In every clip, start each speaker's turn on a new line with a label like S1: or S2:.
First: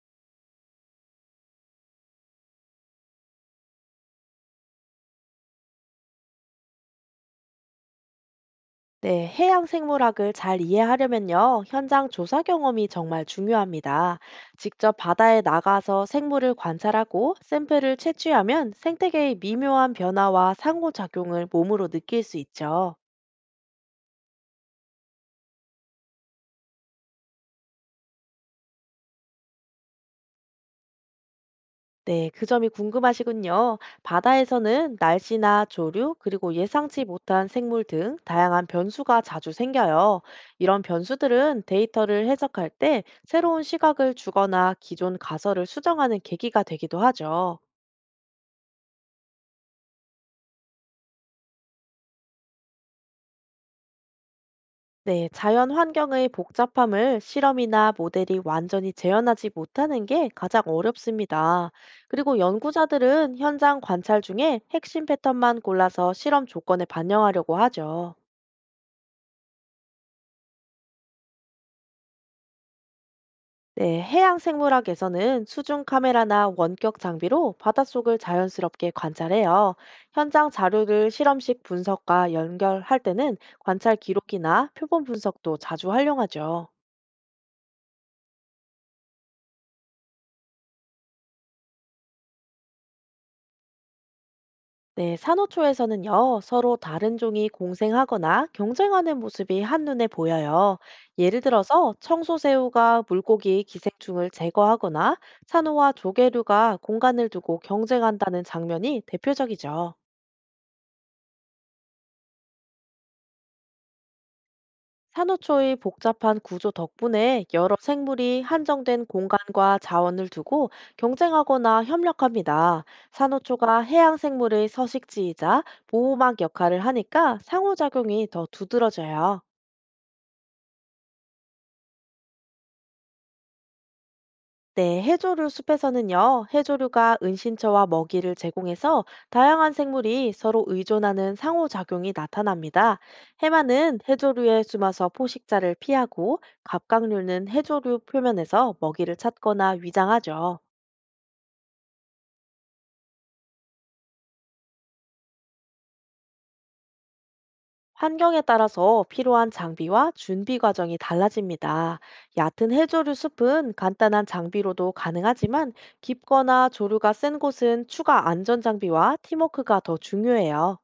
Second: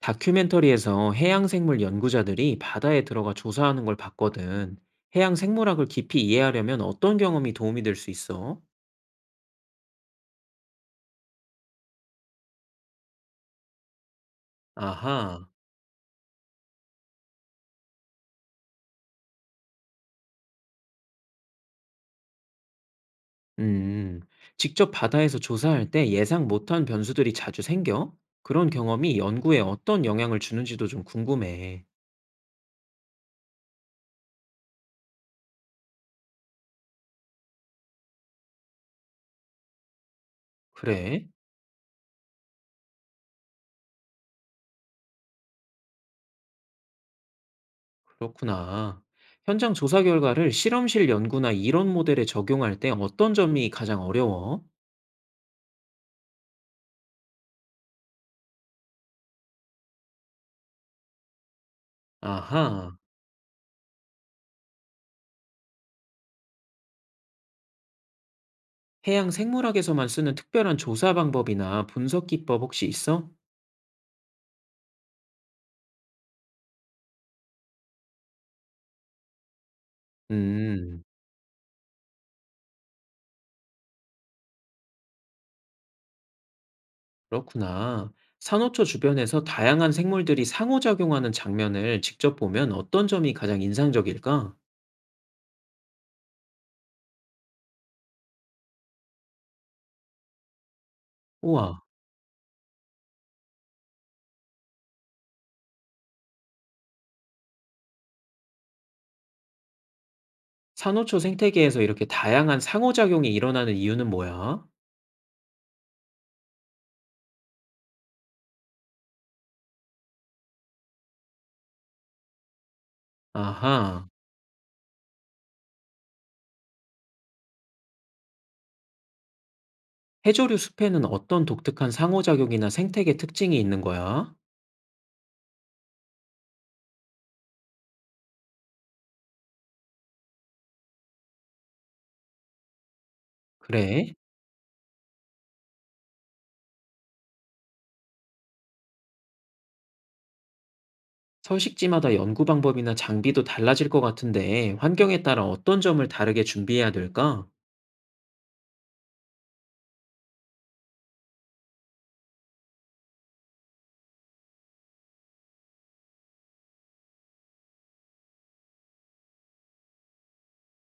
S1: 다큐멘터리에서 해양생물 연구자들이 바다에 들어가 조사하는 걸 봤거든. 해양생물학을 깊이 이해하려면 어떤 경험이 도움이 될 수 있어?
S2: 네, 해양 생물학을 잘 이해하려면요, 현장 조사 경험이 정말 중요합니다. 직접 바다에
S1: 아하,
S2: 나가서 생물을 관찰하고 샘플을 채취하면 생태계의 미묘한 변화와 상호작용을 몸으로 느낄 수 있죠.
S1: 음, 직접 바다에서 조사할 때 예상 못한 변수들이 자주 생겨? 그런 경험이 연구에 어떤 영향을 주는지도 좀 궁금해.
S2: 네, 그 점이 궁금하시군요. 바다에서는 날씨나 조류, 그리고 예상치 못한 생물 등 다양한 변수가 자주 생겨요. 이런
S1: 그래?
S2: 변수들은 데이터를 해석할 때 새로운 시각을 주거나 기존 가설을 수정하는 계기가 되기도 하죠.
S1: 그렇구나. 현장 조사 결과를 실험실 연구나 이론 모델에 적용할 때 어떤 점이 가장 어려워?
S2: 네, 자연 환경의 복잡함을 실험이나 모델이 완전히 재현하지 못하는 게 가장 어렵습니다. 그리고
S1: 아하.
S2: 연구자들은 현장 관찰 중에 핵심 패턴만 골라서 실험 조건에 반영하려고 하죠.
S1: 해양 생물학에서만 쓰는 특별한 조사 방법이나 분석 기법 혹시 있어?
S2: 네, 해양 생물학에서는 수중 카메라나 원격 장비로 바닷속을 자연스럽게 관찰해요. 현장
S1: 음,
S2: 자료를 실험식 분석과 연결할 때는 관찰 기록이나 표본 분석도 자주 활용하죠.
S1: 그렇구나. 산호초 주변에서 다양한 생물들이 상호작용하는 장면을 직접 보면 어떤 점이 가장 인상적일까?
S2: 네, 산호초에서는요, 서로 다른 종이 공생하거나 경쟁하는 모습이 한눈에 보여요. 예를
S1: 우와,
S2: 들어서 청소새우가 물고기 기생충을 제거하거나 산호와 조개류가 공간을 두고 경쟁한다는 장면이 대표적이죠.
S1: 산호초 생태계에서 이렇게 다양한 상호작용이 일어나는 이유는 뭐야?
S2: 산호초의 복잡한 구조 덕분에 여러 생물이 한정된 공간과 자원을 두고 경쟁하거나 협력합니다. 산호초가
S1: 아하,
S2: 해양 생물의 서식지이자 보호막 역할을 하니까 상호작용이 더 두드러져요.
S1: 해조류 숲에는 어떤 독특한 상호작용이나 생태계 특징이 있는 거야?
S2: 네, 해조류 숲에서는요, 해조류가 은신처와 먹이를 제공해서 다양한 생물이 서로 의존하는 상호작용이 나타납니다. 해마는
S1: 그래?
S2: 해조류에 숨어서 포식자를 피하고, 갑각류는 해조류 표면에서 먹이를 찾거나 위장하죠.
S1: 서식지마다 연구 방법이나 장비도 달라질 것 같은데 환경에 따라 어떤 점을 다르게 준비해야 될까?
S2: 환경에 따라서 필요한 장비와 준비 과정이 달라집니다. 얕은 해조류 숲은 간단한 장비로도 가능하지만 깊거나 조류가 센 곳은 추가 안전 장비와 팀워크가 더 중요해요.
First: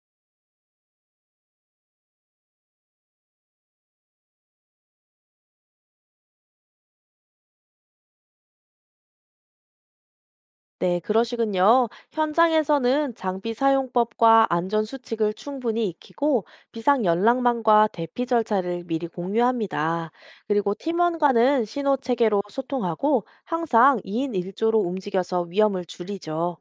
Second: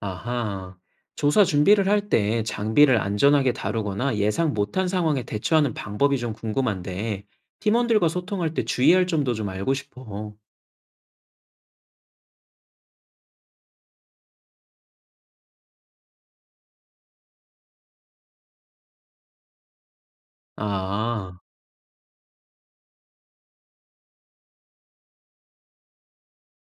S1: 아하. 조사 준비를 할 때 장비를 안전하게 다루거나 예상 못한 상황에 대처하는 방법이 좀 궁금한데 팀원들과 소통할 때 주의할 점도 좀 알고 싶어.
S2: 네, 그러시군요. 현장에서는 장비 사용법과 안전 수칙을 충분히 익히고 비상 연락망과 대피 절차를 미리 공유합니다. 그리고
S1: 아,
S2: 팀원과는 신호 체계로 소통하고 항상 2인 1조로 움직여서 위험을 줄이죠.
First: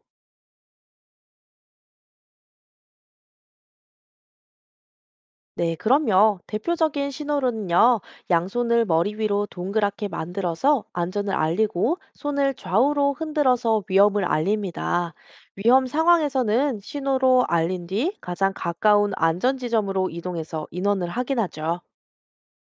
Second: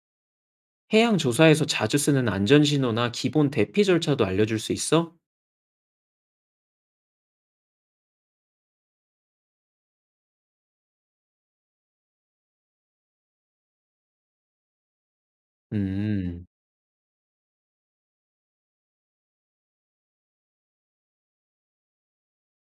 S1: 해양 조사에서 자주 쓰는 안전 신호나 기본 대피 절차도 알려줄 수 있어?
S2: 네, 그럼요. 대표적인 신호로는요, 양손을 머리 위로 동그랗게 만들어서 안전을 알리고, 손을 좌우로 흔들어서 위험을 알립니다. 위험
S1: 음.
S2: 상황에서는 신호로 알린 뒤 가장 가까운 안전 지점으로 이동해서 인원을 확인하죠.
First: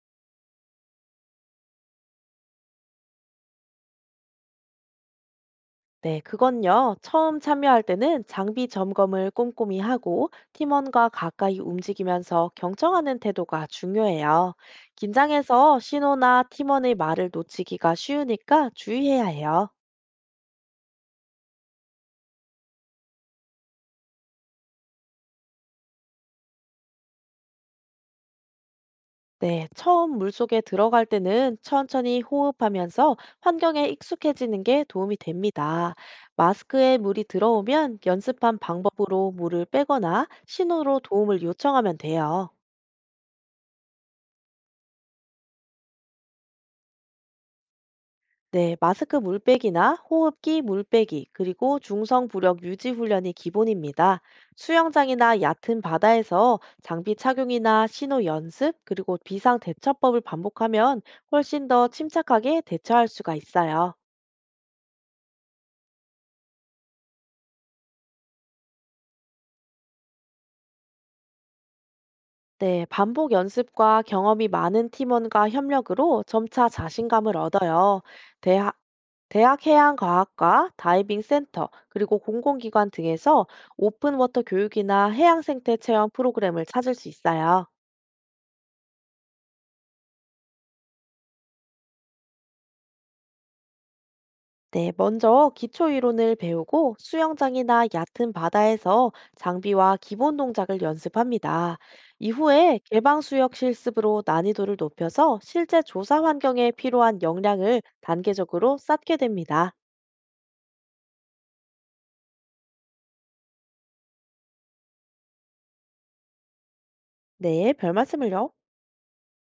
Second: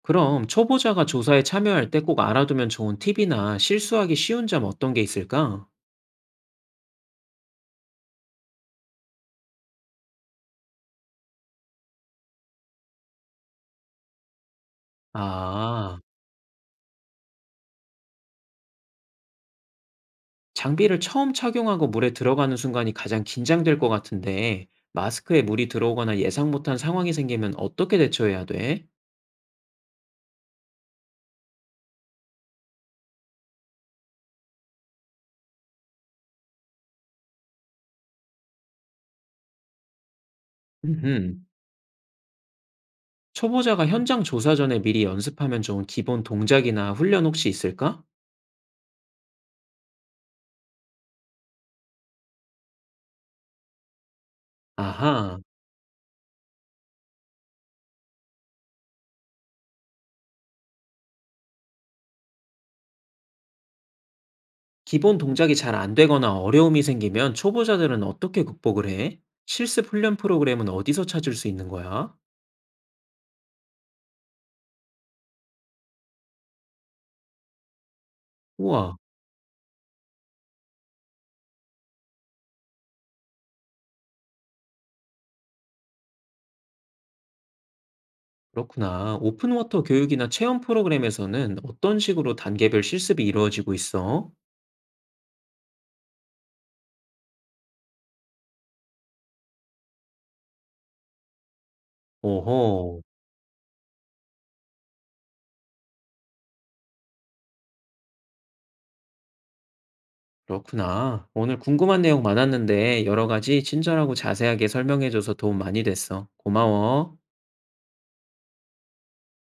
S1: 그럼 초보자가 조사에 참여할 때 꼭 알아두면 좋은 팁이나 실수하기 쉬운 점 어떤 게 있을까?
S2: 네, 그건요. 처음 참여할 때는 장비 점검을 꼼꼼히 하고 팀원과 가까이 움직이면서 경청하는 태도가 중요해요. 긴장해서
S1: 아.
S2: 신호나 팀원의 말을 놓치기가 쉬우니까 주의해야 해요.
S1: 장비를 처음 착용하고 물에 들어가는 순간이 가장 긴장될 것 같은데 마스크에 물이 들어오거나 예상 못한 상황이 생기면 어떻게 대처해야 돼?
S2: 네, 처음 물속에 들어갈 때는 천천히 호흡하면서 환경에 익숙해지는 게 도움이 됩니다. 마스크에 물이 들어오면 연습한 방법으로 물을 빼거나 신호로
S1: 음흠.
S2: 도움을 요청하면 돼요.
S1: 초보자가 현장 조사 전에 미리 연습하면 좋은 기본 동작이나 훈련 혹시 있을까?
S2: 네, 마스크 물빼기나 호흡기 물빼기, 그리고 중성 부력 유지 훈련이 기본입니다. 수영장이나
S1: 아하.
S2: 얕은 바다에서 장비 착용이나 신호 연습, 그리고 비상 대처법을 반복하면 훨씬 더 침착하게 대처할 수가 있어요.
S1: 기본 동작이 잘 안 되거나 어려움이 생기면 초보자들은 어떻게 극복을 해? 실습 훈련 프로그램은 어디서 찾을 수 있는 거야?
S2: 네, 반복 연습과 경험이 많은 팀원과 협력으로 점차 자신감을 얻어요. 대학,
S1: 우와.
S2: 대학 해양과학과, 다이빙 센터, 그리고 공공기관 등에서 오픈워터 교육이나 해양 생태 체험 프로그램을 찾을 수 있어요.
S1: 그렇구나. 오픈워터 교육이나 체험 프로그램에서는 어떤 식으로 단계별 실습이 이루어지고 있어?
S2: 네, 먼저 기초 이론을 배우고 수영장이나 얕은 바다에서 장비와 기본 동작을 연습합니다. 이후에
S1: 오호,
S2: 개방 수역 실습으로 난이도를 높여서 실제 조사 환경에 필요한 역량을 단계적으로 쌓게 됩니다.
S1: 그렇구나. 오늘 궁금한 내용 많았는데 여러 가지 친절하고 자세하게 설명해줘서 도움 많이 됐어. 고마워.
S2: 네, 별 말씀을요.